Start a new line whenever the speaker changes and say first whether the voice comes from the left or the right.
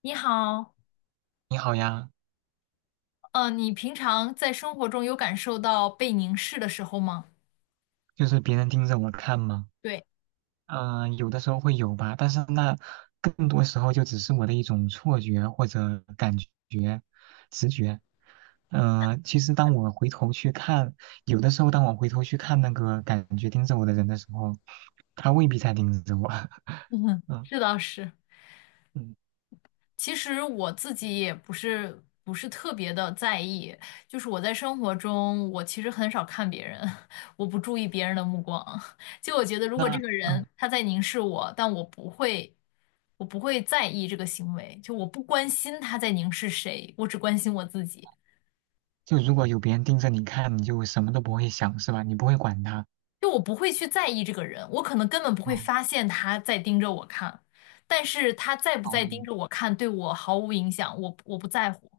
left: 你好，
right: 你好呀。
left: 你平常在生活中有感受到被凝视的时候吗？
right: 就是别人盯着我看吗？
left: 对。
right: 嗯、有的时候会有吧，但是那更多时候就只是我的一种错觉或者感觉、直觉。嗯，其实当我回头去看，有的时候当我回头去看那个感觉盯着我的人的时候，他未必在盯着我。
left: 嗯，
right: 嗯
left: 这倒是。
right: 嗯，
left: 其实我自己也不是特别的在意，就是我在生活中，我其实很少看别人。我不注意别人的目光。就我觉得，如果这
right: 那
left: 个人他在凝视我，但我不会在意这个行为，就我不关心他在凝视谁，我只关心我自己。
right: 就如果有别人盯着你看，你就什么都不会想，是吧？你不会管他。
left: 就我不会去在意这个人，我可能根本不会
right: 哦
left: 发现他在盯着我看，但是他在不
right: 哦，
left: 在盯
right: 嗯
left: 着我看对我毫无影响，我不在乎。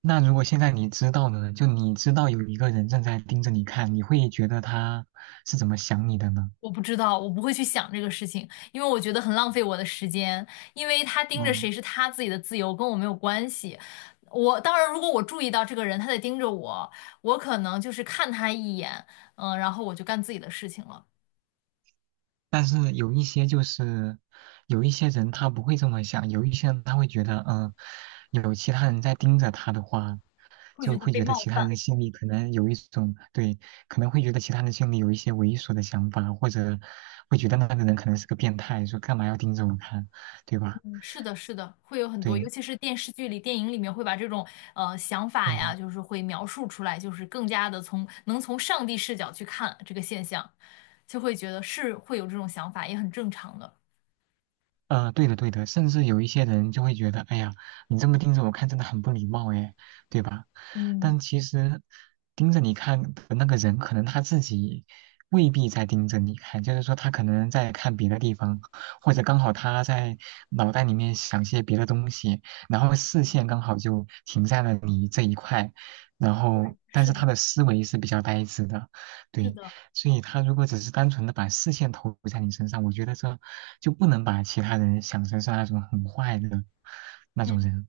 right: 那如果现在你知道了呢，就你知道有一个人正在盯着你看，你会觉得他是怎么想你的呢？
left: 我不知道，我不会去想这个事情，因为我觉得很浪费我的时间，因为他盯着
right: 嗯，
left: 谁是他自己的自由，跟我没有关系。我当然，如果我注意到这个人他在盯着我，我可能就是看他一眼，嗯，然后我就干自己的事情了。
right: 但是有一些就是有一些人他不会这么想，有一些人他会觉得，有其他人在盯着他的话，
left: 会觉
right: 就
left: 得
right: 会
left: 被
right: 觉得
left: 冒
right: 其他
left: 犯。
right: 人心里可能有一种对，可能会觉得其他人心里有一些猥琐的想法，或者会觉得那个人可能是个变态，说干嘛要盯着我看，对吧？
left: 是的，是的，会有很多，尤
right: 对。
left: 其是电视剧里、电影里面会把这种想法呀，
right: 嗯。
left: 就是会描述出来，就是更加的从能从上帝视角去看这个现象，就会觉得是会有这种想法，也很正常的。
right: 对的，对的，甚至有一些人就会觉得，哎呀，你这么盯着我看，真的很不礼貌，哎，对吧？
left: 嗯。
right: 但其实盯着你看的那个人，可能他自己未必在盯着你看，就是说他可能在看别的地方，或者刚好他在脑袋里面想些别的东西，然后视线刚好就停在了你这一块，然
left: 对。
right: 后但
left: 是
right: 是他
left: 的，
right: 的思维是比较呆滞的，
left: 是
right: 对，
left: 的。
right: 所以他如果只是单纯的把视线投在你身上，我觉得这就不能把其他人想成是那种很坏的那种
left: 嗯，
right: 人。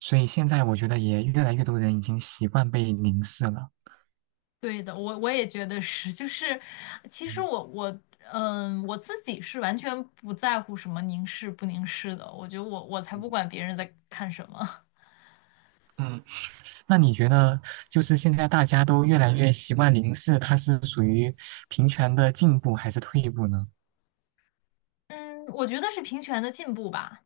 right: 所以现在我觉得也越来越多人已经习惯被凝视了。
left: 对的，我也觉得是，就是其实
right: 嗯
left: 我我嗯我自己是完全不在乎什么凝视不凝视的，我觉得我才不管别人在看什么。
right: 嗯，那你觉得就是现在大家都越来越习惯凝视，它是属于平权的进步还是退步呢？
left: 嗯，我觉得是平权的进步吧。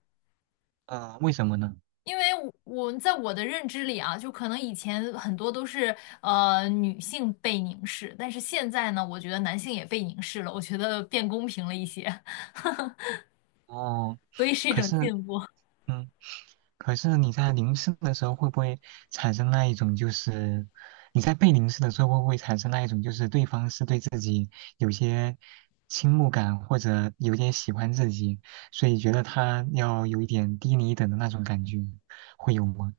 right: 嗯、为什么呢？
left: 因为我在我的认知里啊，就可能以前很多都是女性被凝视，但是现在呢，我觉得男性也被凝视了，我觉得变公平了一些。
right: 哦，
left: 所以是一
right: 可
left: 种
right: 是
left: 进步。
right: 嗯。可是你在凝视的时候，会不会产生那一种就是你在被凝视的时候，会不会产生那一种就是对方是对自己有些倾慕感，或者有点喜欢自己，所以觉得他要有一点低你一等的那种感觉，会有吗？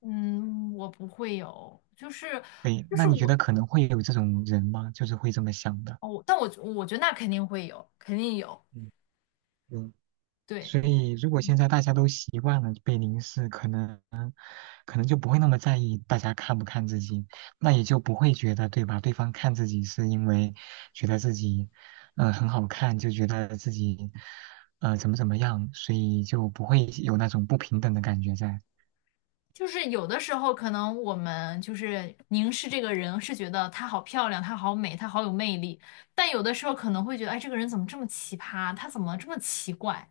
left: 嗯，我不会有。就是
right: 对，
left: 就
right: 那
left: 是
right: 你觉
left: 我
right: 得可能会有这种人吗？就是会这么想的。
left: 哦，但我我觉得那肯定会有，肯定有。
right: 嗯嗯，所
left: 对。
right: 以如果现在大家都习惯了被凝视，可能。可能就不会那么在意大家看不看自己，那也就不会觉得，对吧？对方看自己是因为觉得自己，嗯、很好看，就觉得自己，怎么怎么样，所以就不会有那种不平等的感觉在。
left: 就是有的时候可能我们就是凝视这个人，是觉得她好漂亮，她好美，她好有魅力，但有的时候可能会觉得，哎，这个人怎么这么奇葩？他怎么这么奇怪？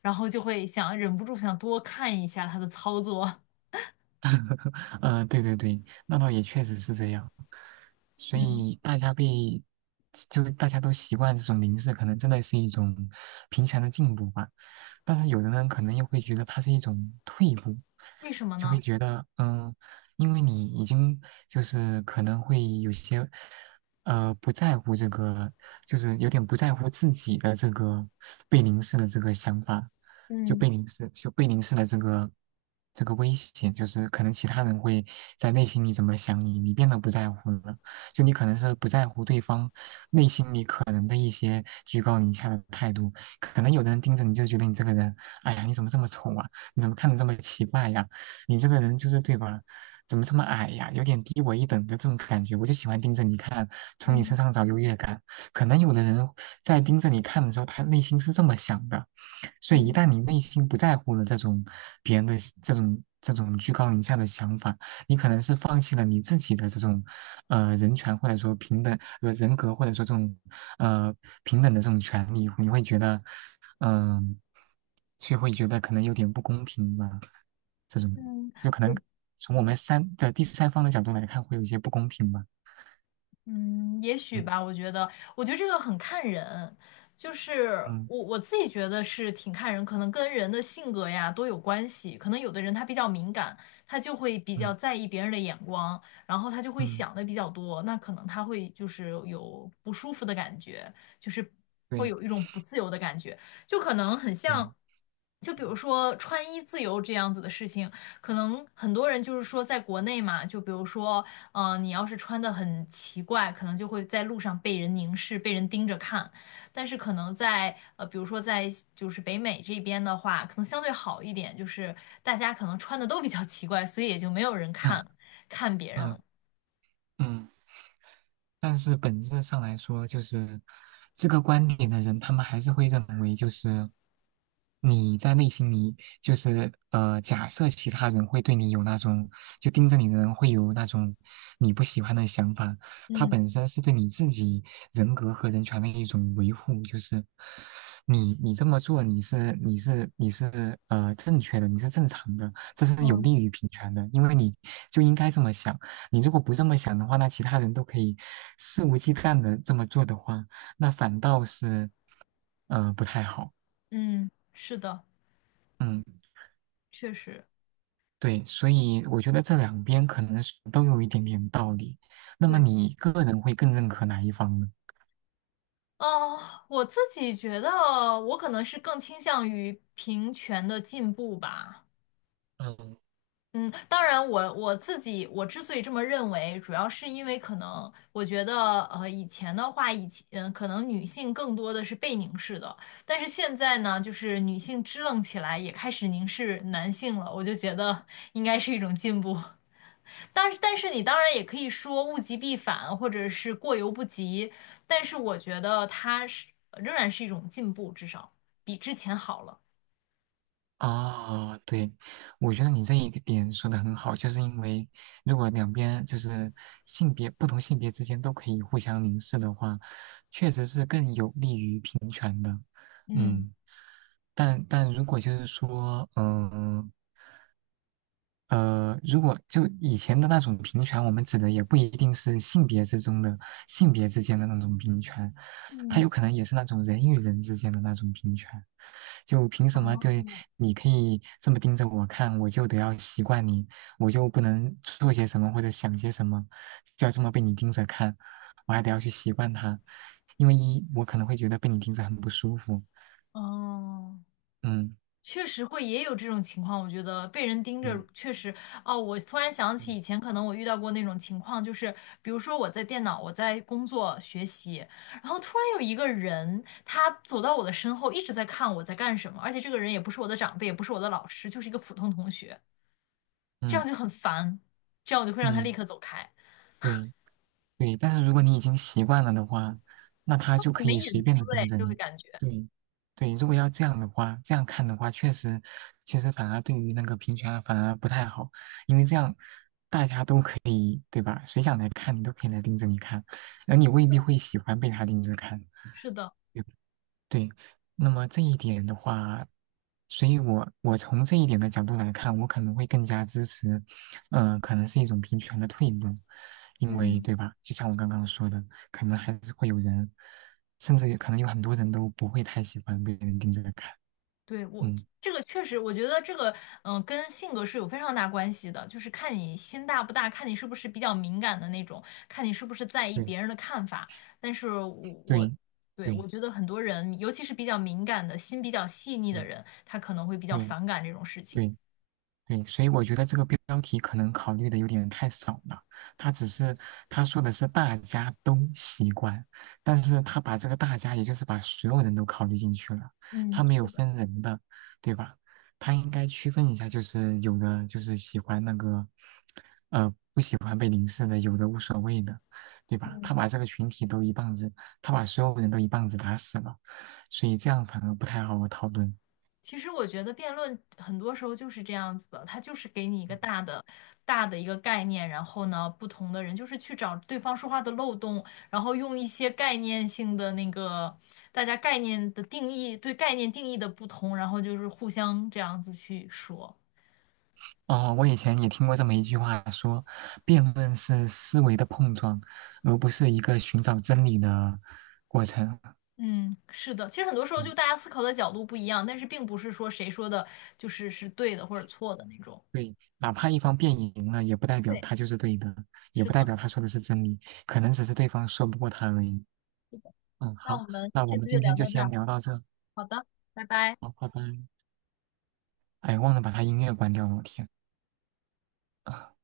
left: 然后就会想忍不住想多看一下他的操作。
right: 嗯、对对对，那倒也确实是这样。所
left: 嗯，
right: 以大家被，就大家都习惯这种凝视，可能真的是一种平权的进步吧。但是有的人可能又会觉得它是一种退步，
left: 为什么
right: 就会
left: 呢？
right: 觉得，嗯，因为你已经就是可能会有些，不在乎这个，就是有点不在乎自己的这个被凝视的这个想法，就
left: 嗯。
right: 被凝视，就被凝视的这个。这个危险就是可能其他人会在内心里怎么想你，你变得不在乎了。就你可能是不在乎对方内心里可能的一些居高临下的态度，可能有的人盯着你就觉得你这个人，哎呀，你怎么这么丑啊？你怎么看的这么奇怪呀？你这个人就是对吧？怎么这么矮呀？有点低我一等的这种感觉，我就喜欢盯着你看，从你
left: 嗯。
right: 身上找优越感。可能有的人在盯着你看的时候，他内心是这么想的，所以一
left: 嗯。
right: 旦你内心不在乎了这种别人的这种居高临下的想法，你可能是放弃了你自己的这种人权或者说平等人格或者说这种呃平等的这种权利，你会觉得嗯、就会觉得可能有点不公平吧？这种
left: 嗯。
right: 就可能
left: 我
right: 从我
left: 我。
right: 们三的第三方的角度来看，会有一些不公平吧？
left: 嗯，也许
right: 嗯
left: 吧，我觉得，我觉得这个很看人。就是
right: 嗯
left: 我自己觉得是挺看人，可能跟人的性格呀都有关系。可能有的人他比较敏感，他就会比较
right: 嗯
left: 在意别人的眼光，然后他就会
right: 嗯，
left: 想的比较多，那可能他会就是有不舒服的感觉，就是会
right: 对
left: 有一种不自由的感觉，就可能很
right: 对，
left: 像。就比如说穿衣自由这样子的事情，可能很多人就是说，在国内嘛，就比如说，嗯，你要是穿的很奇怪，可能就会在路上被人凝视、被人盯着看。但是可能在比如说在就是北美这边的话，可能相对好一点，就是大家可能穿的都比较奇怪，所以也就没有人 看
right: 啊
left: 看别人了。
right: 嗯嗯。但是本质上来说，就是这个观点的人，他们还是会认为，就是你在内心里，就是,假设其他人会对你有那种，就盯着你的人会有那种你不喜欢的想法，它
left: 嗯。
right: 本身是对你自己人格和人权的一种维护，就是你这么做，你是正确的，你是正常的，这是有
left: 嗯。
right: 利于平权的，因为你就应该这么想。你如果不这么想的话，那其他人都可以肆无忌惮的这么做的话，那反倒是不太好。
left: 嗯，是的，
right: 嗯，
left: 确实。
right: 对，所以我觉得这两边可能是都有一点点道理。那么
left: 对。
right: 你个人会更认可哪一方呢？
left: 哦，我自己觉得我可能是更倾向于平权的进步吧。
right: 嗯
left: 嗯，当然我自己我之所以这么认为，主要是因为可能我觉得，呃，以前的话，以前可能女性更多的是被凝视的，但是现在呢，就是女性支棱起来，也开始凝视男性了，我就觉得应该是一种进步。但是你当然也可以说物极必反，或者是过犹不及，但是我觉得它是仍然是一种进步，至少比之前好了。
right: 啊，对，我觉得你这一个点说的很好，就是因为如果两边就是性别不同性别之间都可以互相凝视的话，确实是更有利于平权的。
left: 嗯。
right: 嗯。但但如果就是说，如果就以前的那种平权，我们指的也不一定是性别之中的性别之间的那种平权，它
left: 嗯。
right: 有可能也是那种人与人之间的那种平权。就凭什么对
left: 哦。
right: 你可以这么盯着我看，我就得要习惯你，我就不能做些什么或者想些什么，就要这么被你盯着看，我还得要去习惯它，因为一我可能会觉得被你盯着很不舒服。
left: 哦。
right: 嗯
left: 确实会也有这种情况，我觉得被人盯着
right: 嗯
left: 确实哦。我突然想起以
right: 嗯
left: 前可能我遇到过那种情况，就是比如说我在工作学习，然后突然有一个人他走到我的身后，一直在看我在干什么，而且这个人也不是我的长辈，也不是我的老师，就是一个普通同学，这样
right: 嗯。
left: 就很烦，这样我就会让他立
right: 嗯，
left: 刻走开，
right: 对对，但是如果你已经习惯了的话，那他就
left: 很
right: 可
left: 没
right: 以
left: 隐
right: 随
left: 私
right: 便的
left: 哎，
right: 盯着
left: 就会
right: 你。
left: 感觉
right: 对对，如果要这样的话，这样看的话，确实，其实反而对于那个平权啊反而不太好，因为这样大家都可以，对吧？谁想来看你都可以来盯着你看，而你
left: 是
right: 未必
left: 的，
right: 会喜欢被他盯着看。
left: 是的。
right: 对，那么这一点的话，所以我从这一点的角度来看，我可能会更加支持，可能是一种平权的退步，因为
left: 嗯。
right: 对吧？就像我刚刚说的，可能还是会有人，甚至可能有很多人都不会太喜欢被人盯着看。
left: 对，
right: 嗯，
left: 这个确实，我觉得这个，嗯、跟性格是有非常大关系的，就是看你心大不大，看你是不是比较敏感的那种，看你是不是在意
right: 对
left: 别人的看法。但是我我，
right: 对
left: 对，我
right: 对
left: 觉得很多人，尤其是比较敏感的心比较细腻的
right: 对
left: 人，他可能会比较
right: 对
left: 反感这种事情。
right: 对，对，所以我觉得这个标题可能考虑的有点太少了。他只是他说的是大家都习惯，但是他把这个大家，也就是把所有人都考虑进去了，
left: 嗯，
right: 他没有
left: 是的。
right: 分人的，对吧？他应该区分一下，就是有的就是喜欢那个，不喜欢被凝视的，有的无所谓的，对吧？他
left: 嗯。
right: 把这个群体都一棒子，他把所有人都一棒子打死了，所以这样反而不太好讨论。
left: 其实我觉得辩论很多时候就是这样子的，它就是给你一个大的一个概念，然后呢，不同的人就是去找对方说话的漏洞，然后用一些概念性的那个大家概念的定义，对概念定义的不同，然后就是互相这样子去说。
right: 哦，我以前也听过这么一句话说，辩论是思维的碰撞，而不是一个寻找真理的过程。
left: 嗯，是的，其实很多时候就
right: 嗯，
left: 大家思考的角度不一样，但是并不是说谁说的是对的或者错的那种。
right: 对，哪怕一方辩赢了，也不代表
left: 对，
right: 他就是对的，也
left: 是
right: 不代
left: 的，
right: 表他说的是真理，可能只是对方说不过他而已。
left: 是的。
right: 嗯，
left: 那
right: 好，
left: 我们
right: 那我
left: 这
right: 们
left: 次就
right: 今
left: 聊
right: 天就
left: 到这
right: 先
left: 儿。
right: 聊到这，
left: 好的。拜拜。
right: 好，拜拜。哎，忘了把他音乐关掉了，我天。啊